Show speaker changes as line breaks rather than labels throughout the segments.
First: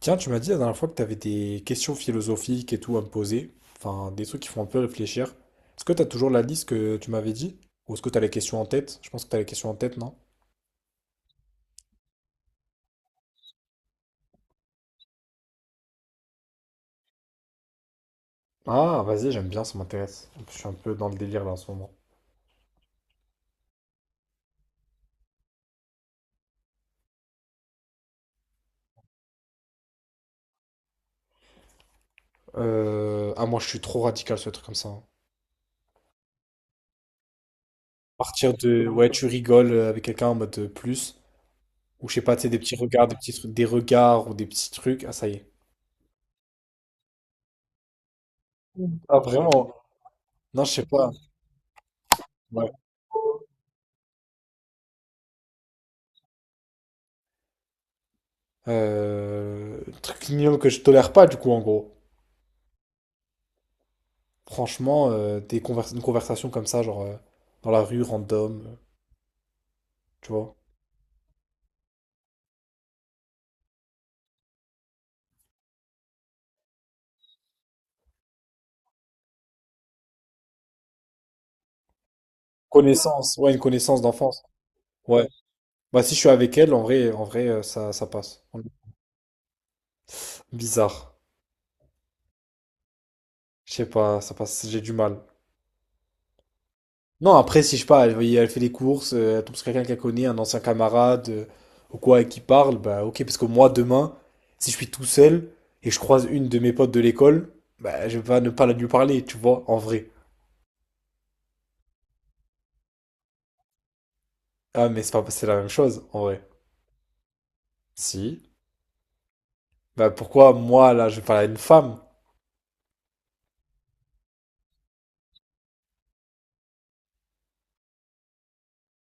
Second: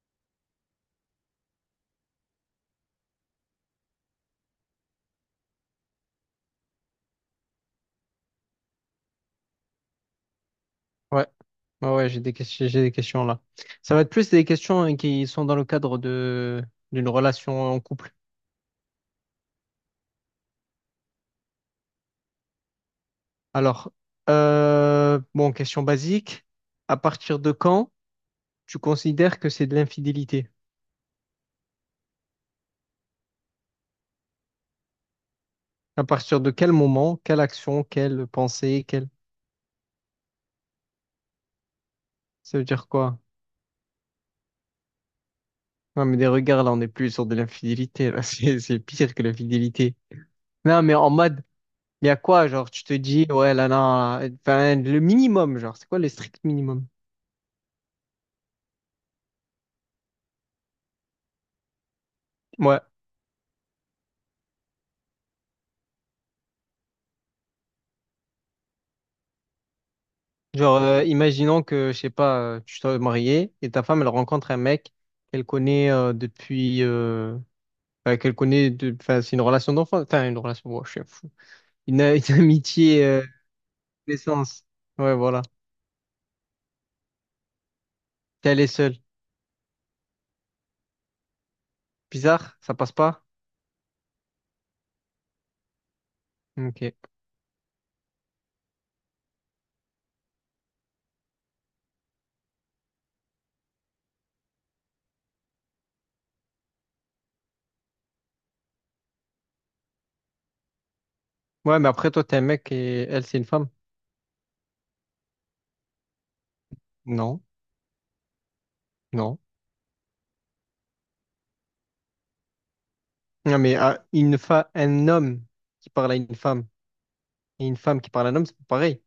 Tiens, tu m'as dit la dernière fois que tu avais des questions philosophiques et tout à me poser, enfin des trucs qui font un peu réfléchir. Est-ce que tu as toujours la liste que tu m'avais dit? Ou est-ce que tu as les questions en tête? Je pense que tu as les questions en tête, non?
Ouais, ouais, ouais, j'ai des questions là. Ça va être plus des questions hein, qui sont dans le cadre de d'une relation en couple.
Ah, vas-y, j'aime bien, ça m'intéresse. Je suis un peu dans le délire là en ce moment.
Alors, bon, question basique. À partir de quand tu considères que c'est de l'infidélité?
Ah, moi je suis trop radical ce truc comme ça, hein.
À partir de quel moment, quelle action, quelle
Partir
pensée,
de,
quelle...
ouais, tu rigoles avec quelqu'un en mode plus, ou je sais pas, tu sais,
Ça
des
veut
petits
dire
regards, des
quoi?
petits trucs, des regards ou des petits trucs. Ah, ça y est.
Non, mais des regards, là, on n'est plus sur de l'infidélité. Là. C'est pire
Ah,
que
vraiment?
l'infidélité.
Non, je
Non,
sais
mais en
pas.
mode, il y a quoi? Genre,
Ouais.
tu te dis, ouais, là, non, là, enfin, le minimum, genre, c'est quoi le strict minimum?
Truc mignon que je tolère pas du coup en gros. Franchement, une conversation comme ça, genre dans la rue, random, tu vois.
Genre, imaginons que, je sais pas, tu sois marié et ta femme, elle rencontre un mec qu'elle connaît depuis... enfin, qu'elle connaît... Enfin, c'est une relation d'enfant. Enfin, une relation... ouais, je suis un fou. Une amitié
Connaissance, ouais, une connaissance d'enfance.
d'essence. Ouais,
Ouais.
voilà.
Bah si je suis avec elle, en vrai, ça, ça passe.
Puis elle est seule.
Bizarre.
Bizarre, ça passe pas?
Je sais pas, ça passe, j'ai du mal.
Ok.
Non, après, si je sais pas, elle, elle fait les courses, elle tombe sur quelqu'un qu'elle connaît, un ancien camarade, ou quoi, et qui parle, bah ok, parce que moi, demain, si je suis tout seul et que je croise une de mes potes de l'école, bah je vais pas ne pas la lui parler, tu vois, en vrai.
Ouais, mais après, toi, t'es un mec et elle, c'est une femme?
Ah, mais c'est pas, c'est la même chose, en vrai.
Non.
Si.
Non.
Bah pourquoi moi là je parle à une femme?
Non, mais ah, un homme qui parle à une femme et une femme qui parle à un homme, c'est pas pareil.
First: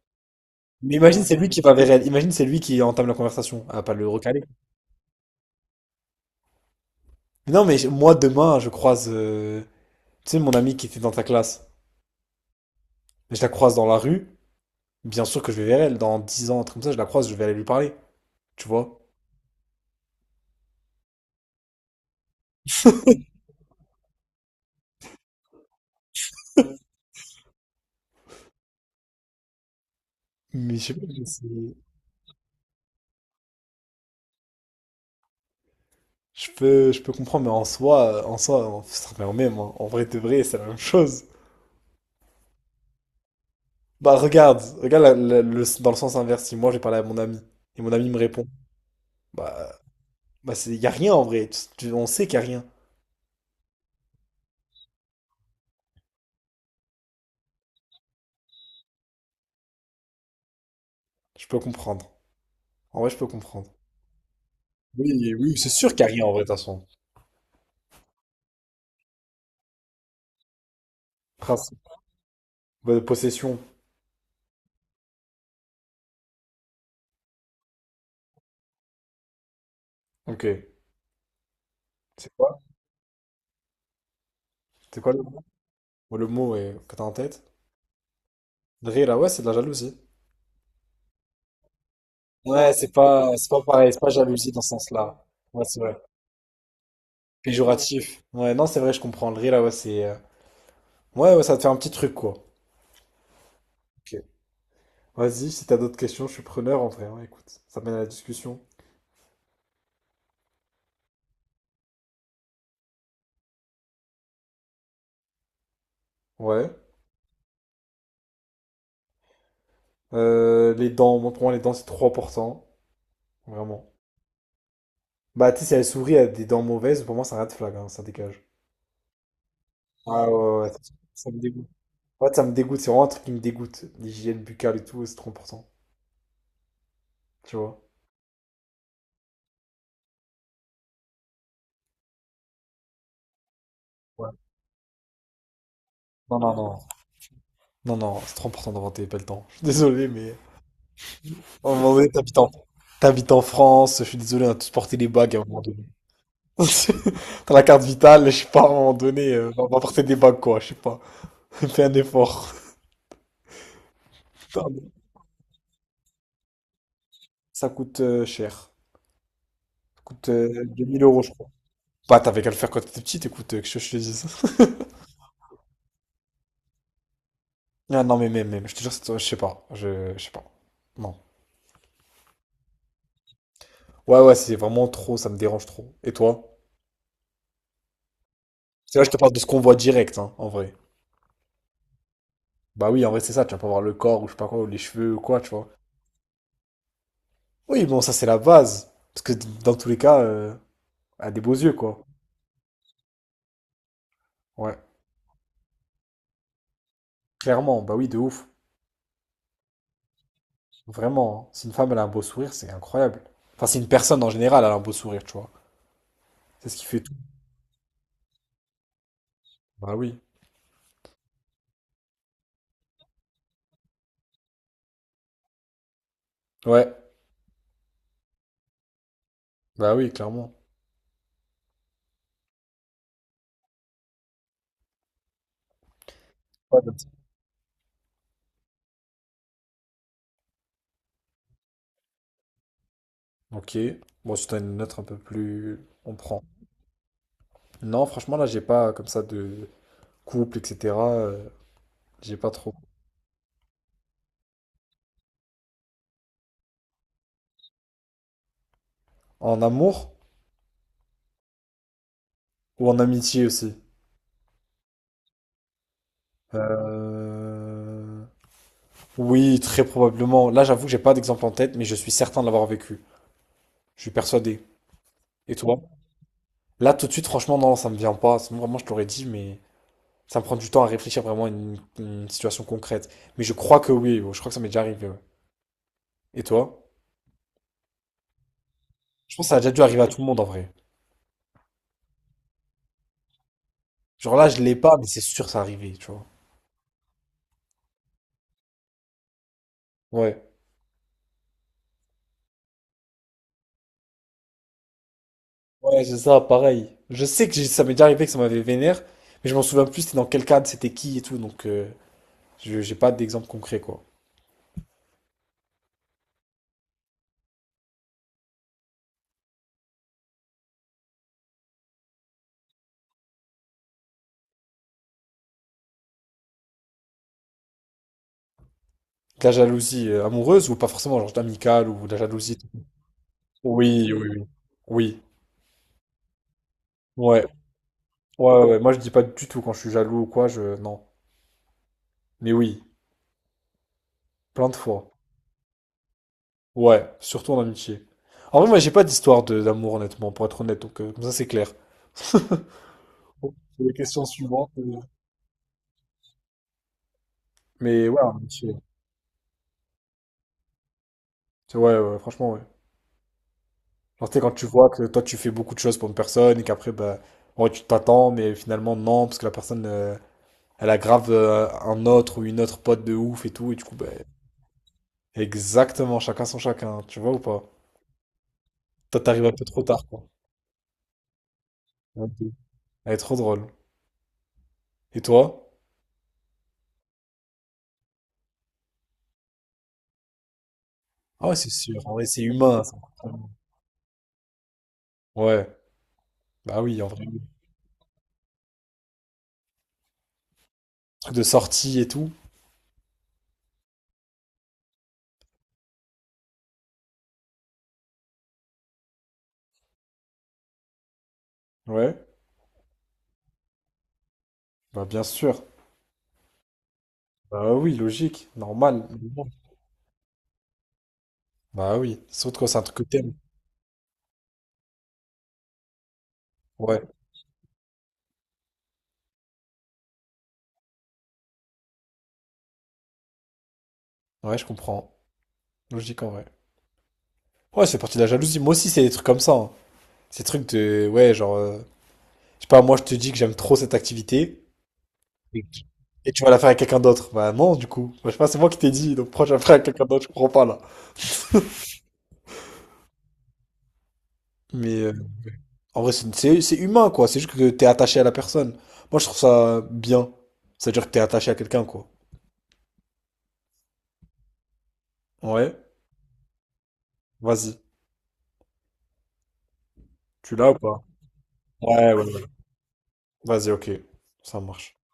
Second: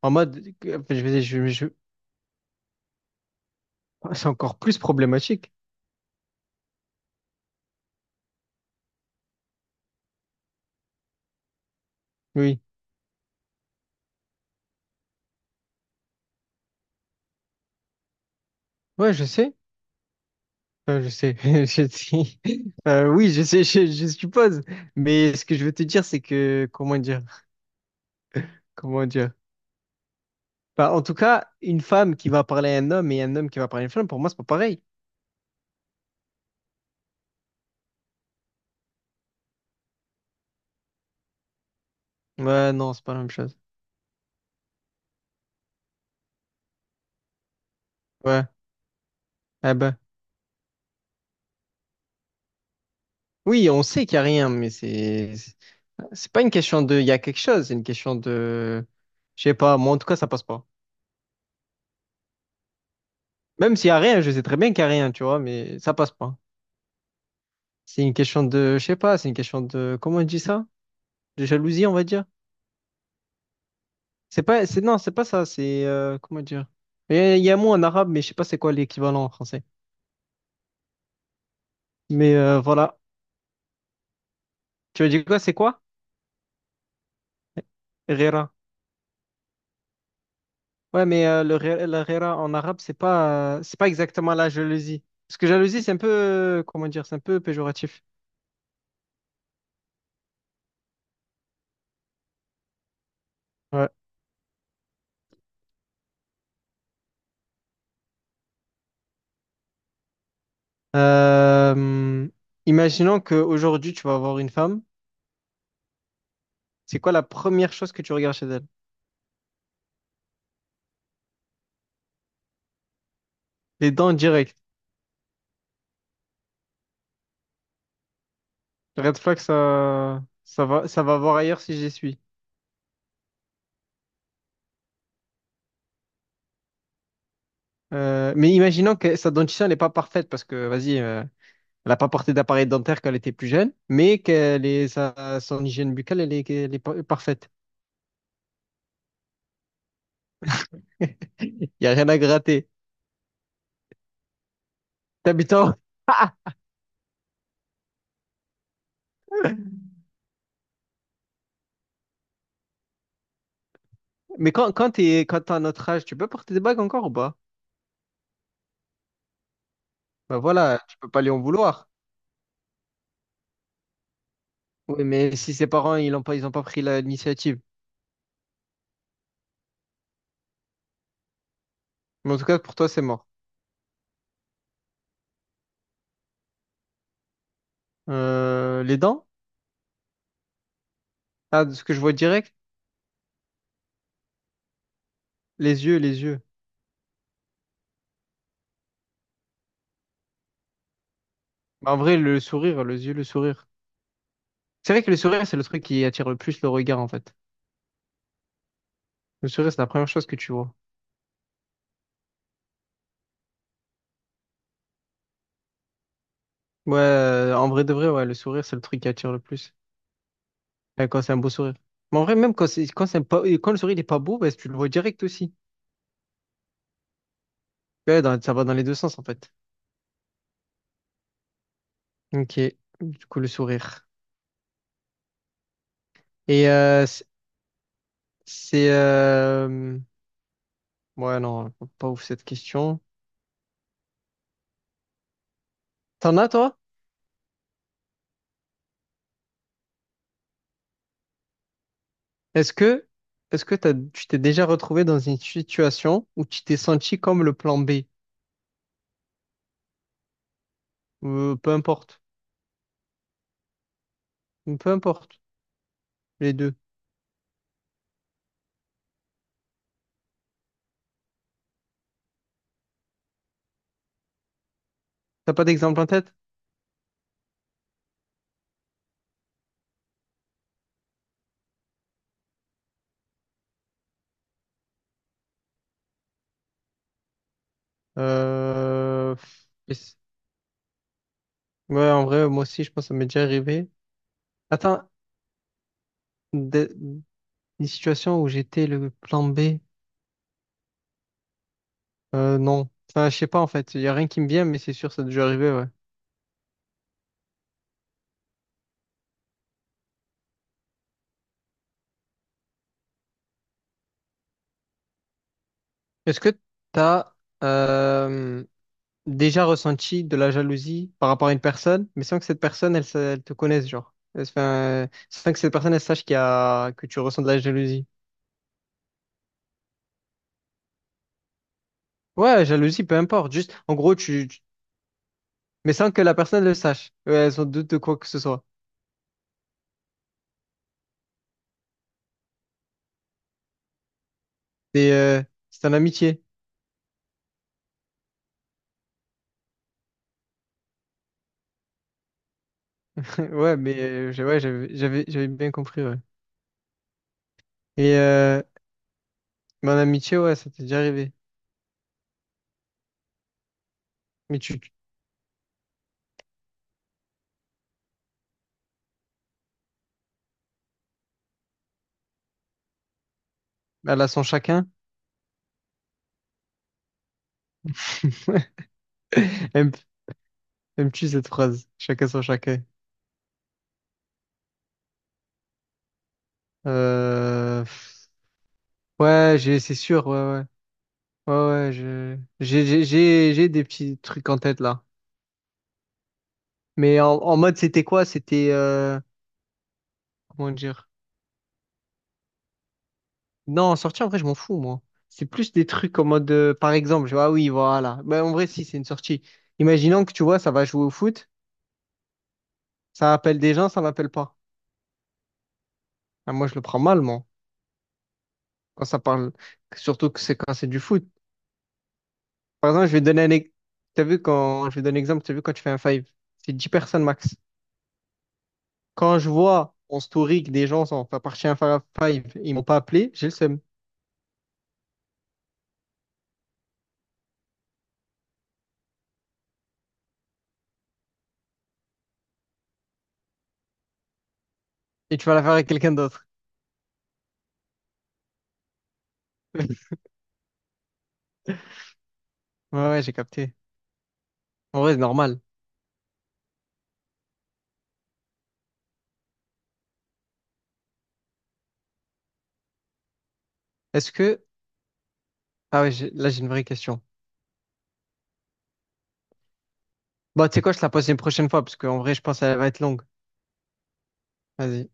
En mode...
Mais
enfin,
imagine c'est lui qui
je...
va vers elle. Imagine c'est lui qui entame la conversation. Ah pas le
C'est
recaler.
encore plus problématique.
Non mais moi demain je croise tu sais, mon amie qui était dans ta classe.
Oui.
Je la croise dans la rue. Bien sûr que je vais vers elle. Dans 10 ans, un truc comme ça, je la croise, je vais aller lui parler. Tu vois?
Ouais, je sais. Enfin, je sais. Je sais. Oui, je sais, je suppose. Mais ce que je veux te dire, c'est que, comment dire? Comment dire?
Mais je
Bah,
sais
en
pas,
tout
je
cas,
sais-
une femme qui va parler à un homme et un homme qui va parler à une femme, pour moi, c'est pas pareil.
Je peux, je peux comprendre, mais en soi, ça revient au même, hein. En vrai de vrai, c'est la même chose.
Ouais, non, c'est pas la même chose.
Bah regarde, dans le sens inverse. Si moi j'ai parlé à mon ami et mon ami me répond,
Ouais. Ah
bah
ben.
bah c'est y a rien en vrai. On sait qu'il y a rien.
Oui, on sait qu'il y a rien, mais c'est pas une question de, il y a quelque chose, c'est une question de, je sais pas, moi, en tout cas, ça passe pas.
Je peux comprendre. En vrai, je peux comprendre.
Même s'il y a rien, je sais très bien qu'il y a rien, tu
Oui,
vois,
oui, c'est
mais ça
sûr
passe
Carrie en
pas.
vrai, de toute façon.
C'est une question de, je sais pas, c'est une question de, comment on dit ça? De
Principe.
jalousie, on va dire.
Bah, de possession.
C'est pas, c'est, non, c'est pas ça, c'est, comment dire? Il y a un mot en arabe, mais je sais pas c'est quoi l'équivalent en français.
Ok. C'est
Mais
quoi?
voilà.
C'est
Tu veux
quoi le
dire quoi,
mot?
c'est quoi?
Ouais, le mot que t'as en tête?
Rera.
Drira, ouais, c'est de la jalousie.
Ouais, mais le, la rera en
Ouais,
arabe,
c'est pas
c'est pas
pareil, c'est pas
exactement la
jalousie dans ce
jalousie.
sens-là.
Parce que
Ouais, c'est
jalousie, c'est
vrai.
un peu, comment dire, c'est un peu péjoratif.
Péjoratif. Ouais, non, c'est vrai, je comprends. Le Drira, ouais, c'est. Ouais, ouais, ça te fait un petit truc, quoi.
Ouais.
Ok. Vas-y, si t'as d'autres questions, je suis preneur en vrai, ouais. Écoute, ça mène à la discussion.
Euh, imaginons qu'aujourd'hui, tu vas avoir une femme.
Ouais.
C'est quoi la première chose que tu regardes chez elle?
Les dents, moi, pour moi, les dents, c'est trop important.
Les
Vraiment.
dents directes.
Bah, tu sais, si elle sourit, elle a des dents mauvaises, pour moi, c'est un red flag, hein, ça dégage.
Red flag, ça,
Ah ouais, ouais, ouais, ça
ça va
ça
voir
me
ailleurs
dégoûte.
si j'y suis.
Ouais, ça me dégoûte, c'est vraiment un truc qui me dégoûte. L'hygiène buccale et tout, c'est trop important, tu vois.
Mais imaginons que sa dentition n'est pas parfaite parce que, vas-y, elle n'a pas porté d'appareil dentaire quand elle était plus jeune, mais
Ouais.
son hygiène buccale,
Non, non,
elle
non.
est parfaite.
Non, non, c'est trop important d'inventer pas le temps. Je suis désolé, mais... À
Il
un
n'y a
moment
rien
donné,
à gratter.
t'habites en France, je suis désolé, on a tous porté des bagues à un moment
T'habitant.
donné. T'as la carte vitale, je sais pas, à un moment donné, on va porter des bagues, quoi, je sais pas. Fais un effort.
Mais
Putain, mais...
quand t'as notre âge, tu peux porter des bagues encore ou pas?
Ça coûte cher. Ça coûte
Ben voilà,
deux
tu
mille
peux pas
euros, je
lui en
crois.
vouloir.
Bah, t'avais qu'à le faire quand t'étais petit, écoute, que je te dise.
Oui, mais si ses parents, ils ont pas pris l'initiative.
Ah non, mais même, même, je te jure, je sais pas, je sais pas. Non.
Mais en tout cas, pour toi, c'est mort.
Ouais, ouais, si c'est vraiment trop, ça me dérange trop. Et toi?
Les
C'est là, je te
dents?
parle de ce qu'on voit direct, hein, en vrai.
Ah, de ce que je vois direct,
Bah oui, en vrai, c'est ça, tu vas pas voir le corps, ou je sais pas quoi, ou les cheveux, ou quoi, tu vois.
les yeux.
Oui, bon, ça, c'est la base. Parce que dans tous les cas, elle a des beaux yeux,
Bah, en
quoi.
vrai, le sourire.
Ouais,
C'est vrai que le sourire, c'est le truc qui attire le plus le regard, en fait.
clairement, bah oui, de ouf.
Le sourire, c'est la première chose que tu vois.
Vraiment, hein. Si une femme, elle a un beau sourire, c'est incroyable. Enfin, si une personne, en général, elle a un beau sourire, tu vois. C'est ce qui
Ouais,
fait tout.
en vrai de vrai, ouais, le sourire, c'est le truc qui attire le plus.
Bah oui.
Ouais, quand c'est un beau sourire. Mais en vrai, même quand c'est pas, quand le sourire n'est pas beau, bah, tu le vois direct aussi.
Ouais,
Ouais, ça va dans les deux sens, en fait.
bah oui, clairement.
Ok. Du coup, le sourire. Et
Ouais, bah-
euh, c'est. c'est, euh, Ouais, non, pas ouf cette question.
Ok. Bon, si t'en as une autre un peu plus, on
T'en
prend.
as, toi?
Non, franchement, là, j'ai pas comme ça de couple, etc. J'ai pas
Est-ce
trop.
que, est-ce que tu t'es déjà retrouvé dans une situation où tu t'es senti comme le plan B?
En amour
Peu importe.
ou en amitié aussi?
Peu importe, les deux.
Euh, Oui, très probablement. Là, j'avoue que j'ai pas d'exemple en tête, mais je suis certain de l'avoir vécu. Je suis persuadé. Et
T'as pas
toi?
d'exemple en tête?
Là, tout de suite, franchement, non, ça me vient pas. Sinon, vraiment, je te l'aurais dit, mais ça me prend du temps à réfléchir vraiment à une situation concrète. Mais je crois que oui, ouais, je crois que ça m'est déjà arrivé, ouais. Et toi?
Euh,
Je pense que ça a déjà dû
mais
arriver à
c-
tout le monde en vrai.
Ouais, en vrai, moi aussi, je pense que ça m'est déjà arrivé.
Genre là, je l'ai pas, mais
Attends,
c'est sûr que ça arrivé, tu vois.
des, des situations où j'étais le plan B,
Ouais.
non. Enfin, je sais pas, en fait. Il y a rien qui me vient, mais c'est sûr, ça a déjà arrivé, ouais.
Ouais, c'est ça, pareil. Je sais que ça m'est déjà arrivé que ça m'avait vénère, mais je m'en souviens plus, c'était dans quel cadre, c'était qui et tout, donc je j'ai pas d'exemple concret, quoi.
Est-ce que t'as euh, déjà ressenti de la jalousie par rapport à une personne, mais sans que cette personne, elle te connaisse, genre? Enfin, sans que cette personne, elle sache que tu ressens de la jalousie.
De la jalousie amoureuse ou pas forcément, genre amicale ou de la jalousie.
Ouais, jalousie, peu importe. Juste, en
Oui,
gros,
oui, oui. Oui,
mais sans que la personne le sache.
ouais.
Ouais, sans doute de quoi que ce
Ouais, ouais,
soit.
ouais. Moi, je dis pas du tout quand je suis jaloux ou quoi, je... Non. Mais oui, plein de fois.
C'est euh, c'est en amitié.
Ouais, surtout en amitié. En vrai, moi, j'ai pas d'amour, honnêtement, pour être honnête, donc comme ça, c'est clair. Bon,
Ouais,
c'est la
mais
question
ouais,
suivante.
j'avais
euh.
j'avais j'avais bien compris, ouais.
Mais
Et
ouais, en amitié.
mais en amitié, ouais, ça t'est déjà arrivé.
Ouais, ouais, franchement, ouais. Genre, tu sais, quand
Mais
tu vois que toi, tu fais beaucoup de choses pour une personne et qu'après, bah, ouais, tu t'attends, mais finalement, non, parce que la personne, elle aggrave un autre ou une autre pote de ouf et tout, et du coup, bah,
à la son chacun.
exactement, chacun son chacun, tu vois ou pas? Toi, t'arrives un peu trop
Aime-
tard, quoi.
Aimes-tu cette phrase?
Un
Chacun son
peu.
chacun.
Elle est trop drôle. Et toi?
Euh, pff, ouais, c'est sûr, ouais, ouais.
Ah
Ouais,
ouais, c'est
ouais,
sûr, en vrai,
je,
c'est humain, ça.
j'ai des petits trucs en tête là.
Ouais, bah oui, en
Mais
vrai, oui.
en mode, c'était quoi? C'était, comment dire?
Truc de sortie et tout.
Non, sortie, en vrai, je m'en fous, moi. C'est plus des trucs en mode, par exemple, je vois, ah oui, voilà. Mais en vrai, si, c'est une sortie. Imaginons que tu vois, ça va jouer au foot,
Ouais,
ça appelle des gens, ça m'appelle pas.
bah bien sûr.
Ah, moi, je le prends mal, moi,
Bah oui, logique,
quand
normal.
ça parle, surtout que c'est quand c'est du foot.
Bah oui, surtout quand c'est un
Par
truc que
exemple, je vais
t'aimes.
donner un, ex- t'as vu quand, je vais donner un exemple, t'as vu quand tu fais un five, c'est dix
Ouais,
personnes max. Quand je vois en story que des gens sont pas partis à un five, ils m'ont pas appelé, j'ai le seum.
ouais, je comprends. Logique en vrai. Ouais, c'est parti de la jalousie. Moi aussi, c'est des trucs comme ça, hein. Ces trucs de, ouais, genre, je sais pas, moi je te dis que j'aime trop cette activité
Et tu vas la faire avec quelqu'un
et tu
d'autre.
vas la faire avec quelqu'un d'autre. Bah non, du coup. Moi, je sais pas, c'est moi qui t'ai dit, donc pourquoi je la ferais avec quelqu'un d'autre? Je comprends pas là.
Ouais, ouais, j'ai capté.
Mais
En vrai, c'est normal.
en vrai, c'est humain quoi. C'est juste que t'es attaché à la personne. Moi, je trouve ça bien. C'est-à-dire que t'es attaché à quelqu'un quoi.
Est-ce que,
Ouais,
ah ouais, là, j'ai une vraie question.
vas-y. Tu
Bah
l'as
tu
ou
sais quoi, je
pas?
te la pose une prochaine fois, parce
Ouais,
qu'en
ouais,
vrai, je
ouais.
pense qu'elle va être longue.
Vas-y, ok. Ça marche.
Vas-y.